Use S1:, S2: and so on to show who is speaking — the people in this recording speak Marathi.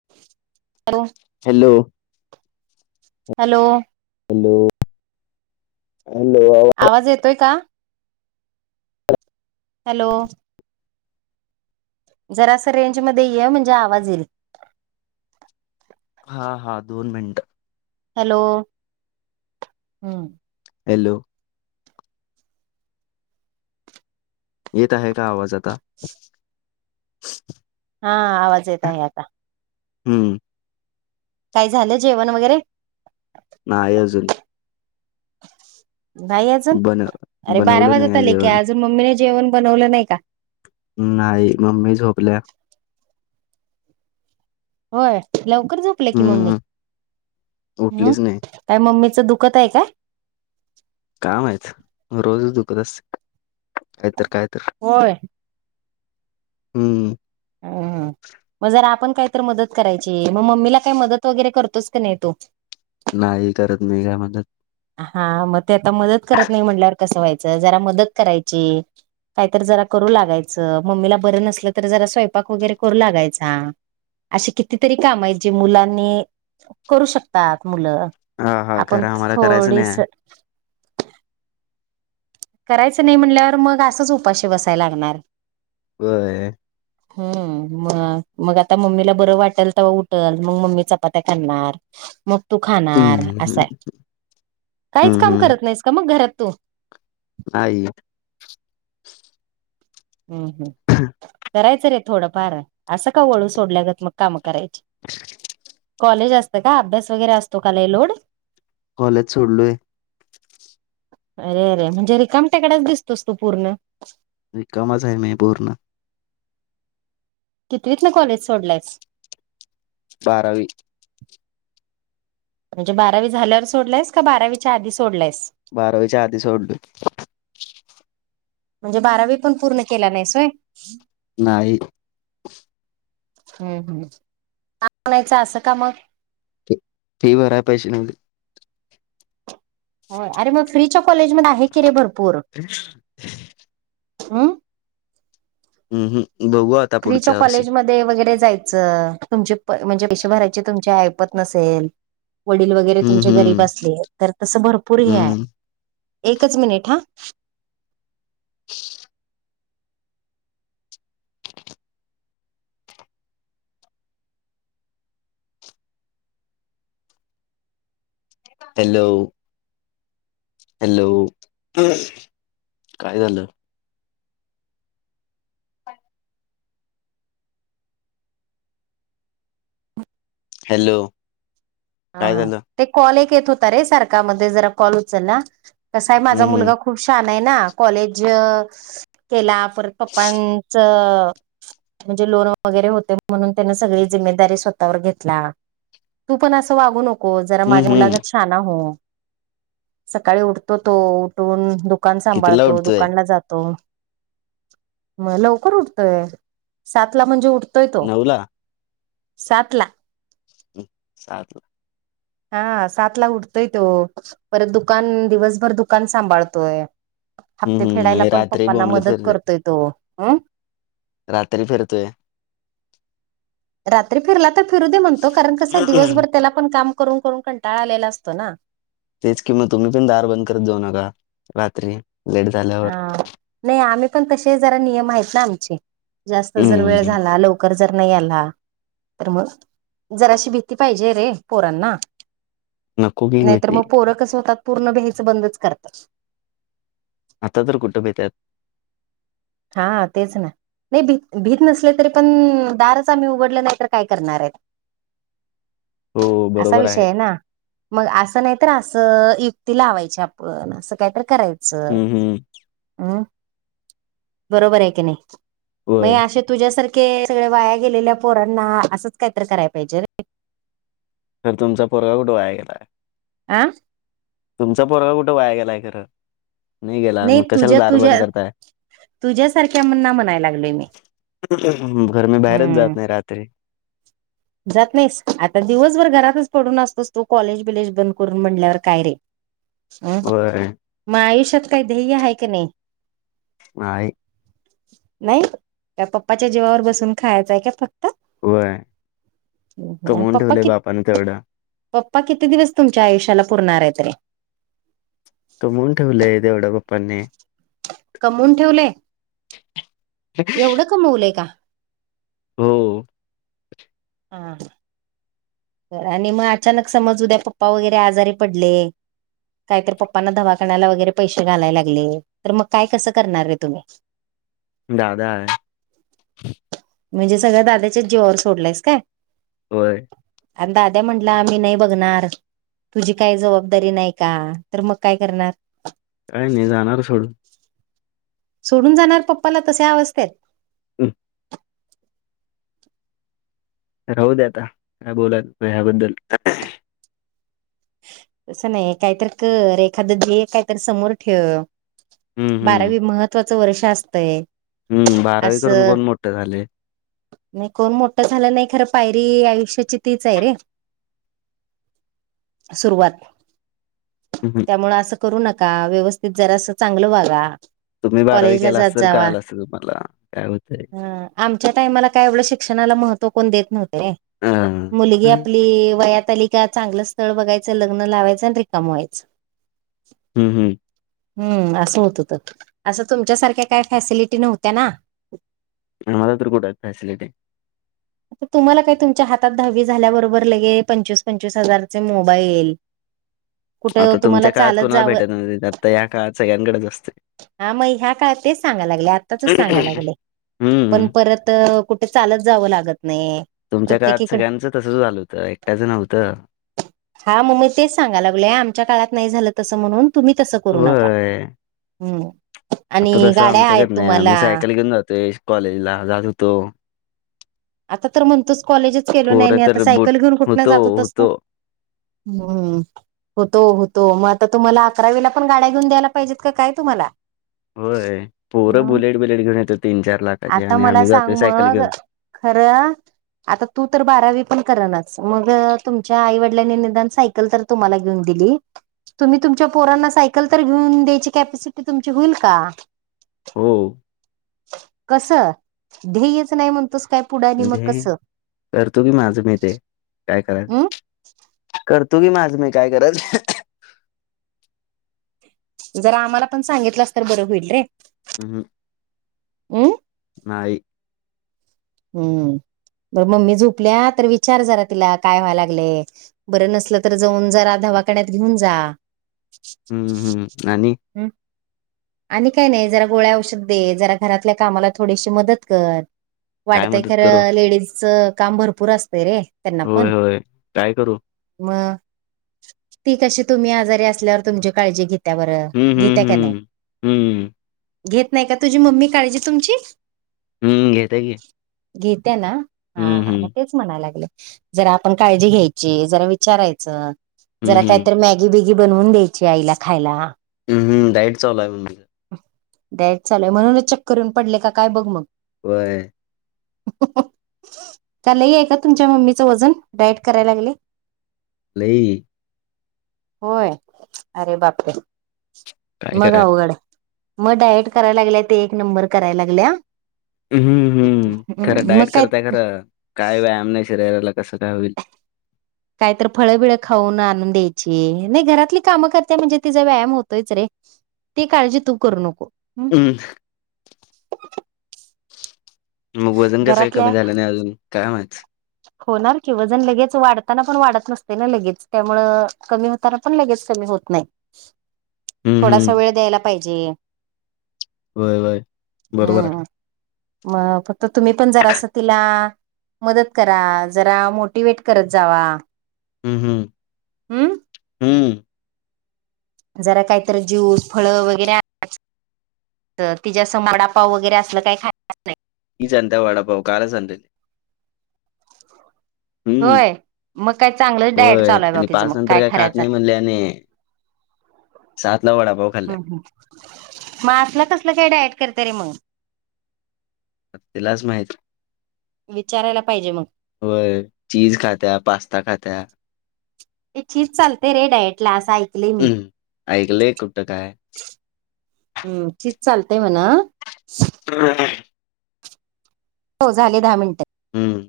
S1: [inaudible]
S2: हॅलो
S1: हॅलो
S2: हॅलो हॅलो आवाज
S1: आवाज येतोय का? हॅलो जरा सं रेंजमध्येध्ये ये म्हणजे आवाज येईल.
S2: हा हा दोन मिनिटं.
S1: हॅलो हम्म
S2: हॅलो येत आहे का आवाज आता?
S1: हा आवाज येत आहे आता.
S2: हम्म
S1: काय झालं जेवण वगैरे.
S2: नाही अजून
S1: नाही अजून
S2: बन
S1: अरे बारा
S2: बनवलं नाही
S1: वाजत
S2: आहे
S1: आले की
S2: जेवण
S1: अजून मम्मीने जेवण बनवलं नाही का
S2: नाही मम्मी झोपल्या
S1: होय लवकर झोपलिया की मम्मी
S2: हम्म
S1: हम
S2: उठलीच नाही
S1: काय मम्मीचं दुखत आहे काय?
S2: काय माहित रोज दुखत असते कायतर काय तर
S1: होय
S2: हम्म
S1: हम्म मग जरा आपण कायतर मदत करायची मग मम्मीला काय मदत वगैरे करतोस की नाही तु
S2: नाही करत मी काय म्हणत
S1: हा मग ते आता मदत करत नाही म्हटल्यावर कसं व्हायचं जरा मदत करायची. काहीतर जरा करू लागायचं मम्मीला बरं नसलं तर जरा स्वयंपाक वगैरे करू लागायचा. अशी कितीतरी काम आहेत जी मुलांनी करू शकतात मुलं,
S2: हा हा
S1: आपण
S2: खर आम्हाला करायचं नाही.
S1: थोडीस करायचं नाही म्हटल्यावर मग असंच उपाशी बसायला लागणार.
S2: व्हय
S1: हम् म मग आता मम्मीला बरं वाटेल तेव्हा उटल मग मम्मी चपात्या करणार
S2: [inaudible]
S1: मग तू खाणार
S2: हम्म
S1: असंय काहीच
S2: हम्म
S1: काम
S2: हम्म
S1: करत नाहीस का मग घरात तू,
S2: नाही
S1: हम् हम् करायचं रे थोडंफार असं का वळू सोडल्यागत मग काम करायची.
S2: [inaudible]
S1: कॉलेज असतं का अभ्यास वगैरे असतो का लई लोड.
S2: कॉलेज सोडलोय.
S1: अरे अरे म्हणजे रिकाम टेकडाच दिसतोस तो पूर्ण
S2: रिकामाच आहे मी पुर्ण
S1: कितवीतनं कॉलेज सोडलायस
S2: बारावी
S1: म्हणजे बारावी झाल्यावर सोडलायस का बारावीच्या आधी सोडलायस
S2: बारावीच्या आधी सोडलोय
S1: म्हणजे बारावी पण पूर्ण केला नाहीस व्हय
S2: नाही
S1: हम् हम् चांगलायचं असं का मग
S2: फी भराय पैशे नव्हते
S1: होय अरे मग फ्रीच्या कॉलेज मध्ये आहे की रे भरपूर हम्
S2: हम्म हम बघू आता
S1: फ्री च्या
S2: पुढच्या वर्षी
S1: कॉलेजमध्ये वगैरे जायचं तुमचे म्हणजे पैशे भरायची तुमची ऐपत नसेल वडील वगैरे
S2: हम्म
S1: तुमचे गरीब
S2: हम्म
S1: असले तर तसं भरपूर हे आहे
S2: हम्म
S1: एकच मिनिट हा
S2: [unintelligible] हॅलो हॅलो काय झालं हॅलो
S1: हा
S2: काय झालं
S1: ते कॉल एक येत होता रे सारखा म जरा कॉल उचलला कस आहे
S2: हम्म
S1: माझा
S2: हम्म
S1: मुलगा खूप शहाणा आहे ना कॉलेज केला परत पप्पांचं म्हणजे लोन वगैरे होते म्हणून त्यान सगळी जिम्मेदारी स्वतःवर घेतला तू पण आस वागू नको जरा
S2: हम्म
S1: माझ्या
S2: हम्म
S1: मुलागंत शिक हा ना हो सकाळी उठतो तो उठून दू कान
S2: कितीला
S1: सांभाळतो
S2: उठतोय
S1: दुकानला जातो म लवकर उठतोय सात ला म्हणजे उठतोय तो.
S2: नऊ ला
S1: सात ला.
S2: सातला
S1: हा सात ला उठतोय तो परत दुकान दिवसभर दुकान सांभाळतोय
S2: हम्म
S1: हप्ते
S2: हम्म
S1: फेडायला
S2: आणि
S1: पण
S2: रात्री
S1: पप्पांना
S2: बोंबलत
S1: मदत
S2: फिरतोय
S1: करतोय तो
S2: रात्री फिरतोय
S1: रात्री फिरला तर फिरू दे म्हणतो कारण कसं दिवसभर त्याला पण काम करून करून कंटाळा आलेला असतो ना.
S2: तेच किं म तुम्ही पण दार बंद करत जाऊ नका रात्री लेट झाल्यावर.
S1: हा. नाही आम्ही पण तसे जरा नियम आहेत ना आमचे जास्त जर वेळ
S2: हम्म
S1: झाला लव कर जर नाही आला तर मग जराशी भीती पाहिजेय रे पोरांना.
S2: नको की
S1: नाहीतर
S2: भीती
S1: मग पोरं कस होतात पूर्ण भ्यायचं बंदच करतात.
S2: आता तर कुठं भेत्यात?
S1: हा तेच ना. नाही भी भीत नसले तरी पण दारच आम्ही उघडले नाही तर काय करणार आहेत?
S2: हो
S1: असा
S2: बरोबर
S1: विषय आहे ना. मग असं नाही तर असं युक्ती लावायची आपण असं काय तर करायचं.
S2: हम्म हम्म
S1: हम्म. बरोबर आहे की नाही म हे
S2: होय
S1: आशे तुझ्यासारखे सगळ्या वाया गेलेल्या पोरांना असंच काहीतरी कराया पाहिजे रे.
S2: तर तुमचा पोरगा कुठं वाया गेलाय?
S1: आं?
S2: तुमचा पोरगा कुट वाया गेलाय खरं? गेला
S1: नाही
S2: मग कशाला
S1: तुझ्या
S2: दार बंद
S1: तुझ्या
S2: करताय
S1: तुझ्या सारख्याना म्हणाया लागलोय मी.
S2: हम्म हम्म बर मी बाहेरच
S1: हम्म
S2: जात नाही रात्री.
S1: जात नाहीस आता दिवसभर घरातच पडून असतोस तो तू कॉलेज बीलेज बंद करून म्हणल्यावर काय रे? हम्म
S2: होय
S1: मग आयुष्यात काही ध्येय आहे की नाही?
S2: नाही.
S1: नाही का पप्पाच्या जीवावर बसून खायचंय का फक्त?
S2: होय कमवून
S1: पप्पा
S2: ठेवलेय
S1: कि
S2: बापानं तेवढं.
S1: पप्पा किती दिवस तुमच्या आयुष्याला पुरणार आहे त रे?
S2: कमवून ठेवलेय तेवढं पप्पांनी.
S1: कमवून ठेवलंय? एवढं कमवलंय का?
S2: हो.
S1: हां. आणि मग अचानक समज उद्या पप्पा वगैरे आजारी पडले? कायतर पप्पांना दवाखान्याला वगैरे पैशे घालाय लागले तर मग काय कसं करणार रे तुम्हीं?
S2: दादा हाये.
S1: म्हणजे सगळ दादाच्या जिवावर सोडलायस काय?
S2: होय.
S1: आण दाद्या म्हंटला मी नाही बघणार? तुझी काही जबाबदारी नाही का तर मग काय करणार?
S2: काही नाही जाणार सोडून.
S1: सोडून जाणार पप्पाला तशा अवस्थेत?
S2: हम्म. राहू दे आता काय बोलायचं ह्याबद्दल?
S1: तसं नाही काहीत कर एखादं ध्येय काहीतरी समोर ठेव.
S2: हम्म हम्म
S1: बारावी महत्वाचं वर्ष असतंय.
S2: हम्म बारावी करून
S1: असं
S2: कोण मोठं झालंय?
S1: नाही कोण मोठं झालं नाही खरं पायरी आयुष्याची तीच आहे रे. सुरुवात
S2: हम हम
S1: त्यामुळे असं करू नका व्यवस्थित जरास असं चांगलं वागा
S2: तुम्ही बारावी
S1: कॉलेजला
S2: केला
S1: जात
S2: असत तर
S1: जावा
S2: कळाल असत तुम्हाला काय होतंय?
S1: हा आमच्या टाइमाला काय एवढं शिक्षणाला महत्व कोण देत नव्हत रे.
S2: हा
S1: मुलगी आपली वयातली का चांगल स्थ स्थळ बघायचं लग्न लावायचं आणि रिकाम व्हायचं
S2: हम् हम्
S1: हम्म असं होतं तर असं तुमच्यासारख्या काय फॅसिलिटी नव्हत्या ना
S2: आम्हाला तर कुठं हायत फॅसिलिटी
S1: तुम्हाला काय तुमच्या हातात दहावी झाल्याबरोबर लगेच पंचवीस पंचवीस हजारचे मोबाईल कुठं
S2: आता
S1: तुम्हाला
S2: तुमच्या काळात
S1: चालत
S2: कोणाला
S1: जावं
S2: भेटत नव्हतं आता ह्या काळात सगळ्यांकडेच असते
S1: हा मग ह्या काळात तेच सांगाय लागलेय आत्ताचच सांगाय लागलेय पण
S2: हम्म.
S1: परत कुठं चालत जावं लागत नाही
S2: तुमच्या काळात
S1: प्रत्येकीकडे
S2: सगळ्यांचं तसच झालं होतं एकट्याचं नव्हतं
S1: हा मग म तेच सांगाय लागलोय आमच्या काळात नाही झालं तसं म्हणून तुम्ही तसं करू नका
S2: होय.
S1: हम्म
S2: आता
S1: आणि
S2: तसं
S1: गाड्या आहेत
S2: आमच्याकडे नाही
S1: तुम्हाला
S2: आम्ही सायकल घेऊन जातोय कॉलेजला जात होतो
S1: आता तर म्हणतोच कॉलेजच केलो नाही
S2: पोरं
S1: नाही आता
S2: तर बुट
S1: सायकल घेऊन कुठनं
S2: होतो,
S1: जात होतास तु?
S2: होतो.
S1: हम्म होतो होतो मग आता तुम्हाला अकरा वीला पण गाड्या घेऊन द्यायला पाहिजेत काय तुम्हाला
S2: होय पोरं
S1: हम्म
S2: बुलेट बिलेट घेऊन येत्यात तीन चार लाखाच्या
S1: आता
S2: आणि
S1: मला
S2: आम्ही जातोय
S1: सांग
S2: सायकल
S1: मग
S2: घेऊन
S1: खरं.. आता तू तर बारावी पण कर नास मग तुमच्या आईवडिलांनी निदान सायकल तर तुम्हाला घेऊन दिली तुम्ही तुमच्या पोरांना सायकल तर घेऊन द्यायची कॅपॅसिटी तुमची होईल का?
S2: हो
S1: कसं ध्येयच नाही म्हणतोस काय पुढं आणि मग
S2: ध्येय..
S1: कसं
S2: करतो की माझं मी ते काय करायचं
S1: हम्
S2: करत करतू की माझ मी काय करायचं
S1: जर आम्हाला पण सांगितलास तर बरं होईल रे
S2: हम् ह...
S1: हम्
S2: नाई
S1: हम्म बरं मम्मी झोपलिया तर विचार जरा तिला काय व्हाय लागलंय? बरं नसलं तर जाऊन जरा दवाखान्यात घेऊन जा
S2: हम्म हम्म.. आणि
S1: हं, आणि काही नाही जरा गोळ्या औषध दे जरा घरातल्या कामाला थोडीशी मदत कर
S2: काय
S1: वाटतय
S2: मदत करू?
S1: खरं लेडीजच काम भरपूर असतय रे त्यांना पण
S2: होय, होय. काय करू?
S1: मग ती कशी तुम्ही आजारी असल्यावर तुमची काळजी घेते त्या बरं.. घेतीया का नाही
S2: हम्म
S1: घेत नाही का तुझी मम्मी काळजी तुमची
S2: हम्म.. घेतीया की
S1: घेतीया ना हा
S2: हं,
S1: म
S2: हं.
S1: तेच म्हणायलागले जरा आपण काळजी घ्यायची जरा विचारायांचं जरा
S2: हं,
S1: काय
S2: हं.
S1: तर मॅग्गी बिग्गी बनवून द्यायची आईला खायला
S2: हम्म डाईट चालू हाय म्हणतं होती
S1: डाएट चालूय म्हणूनच चक्कर येऊन पडलीया का काय बघ मग
S2: व्हय
S1: लई आहे का तुमच्या मम्मीचं वजन डायट करायला लागलेय
S2: नाही.
S1: होय अरे बापरे!
S2: काय
S1: मग
S2: करायचं?
S1: अवघड. मग डायट करायला लागल्या ते एक नंबर करायला लागल्या.
S2: म्म हम् खरं
S1: मग
S2: डाएट
S1: काय
S2: करतिया खरं काय व्यायाम नाही शरीराला कसं काय होईल
S1: कायतर फळ बिळं खाऊन आणून द्यायची नाही घरातली कामं करते म्हणजे तिचा व्यायाम होतोयच रे ती काळजी तू करू नको
S2: हम् [inaudible] मग वजन कस
S1: घरातल्या
S2: कमी झालं नाही अजून. काय माहित.
S1: होणार कि जण लगेच वाढताना पण वाढत नसते ना लगेच त्यामुळ कमी हो. पण लगेच कमी होत नाही.
S2: [inaudible] हं,
S1: थोडासा
S2: हं.
S1: वेळ द्यायला पाहिजे.
S2: वय वय बरोबर
S1: हम्म
S2: आहे.
S1: मग फक्त तुम्ही पण जरा असं तिला. मदत करा जरा मोटिवेट करत जावा.
S2: हम्म हम्म,
S1: हम्म.
S2: हम्म.
S1: जरा काहीतरी ज्यूस फळ वगैरे. तर ति ज असं माडापाव वगैरे असलं काही खायच नाही.
S2: ह जंता वाढा पाव कालचं आणले. हम्म,
S1: होय. मग काय चांगलंच डायट
S2: होय
S1: चालू आहे बा
S2: आणि
S1: तिचं
S2: पाच
S1: मग
S2: नंतर काय खात
S1: करायचं
S2: नाही म्हणल्याने. सात ला वडापाऊ खाल्ल्या.
S1: [unintelligible] मग असला कसलं काय डायट करत रे मग.
S2: तिलाच माहित.
S1: विचारायला पाहिजे मग.
S2: होय चीज खात्या, पास्ता खात्या.
S1: चीज चालते रे डायटला असं ऐकलेय मी.
S2: हं. ऐकलंय कुठं काय?
S1: [inaudible] हम्म चीज चालतय म्हणा.
S2: [unintelligible]
S1: हो झाले दहा मिनट.
S2: हम्म.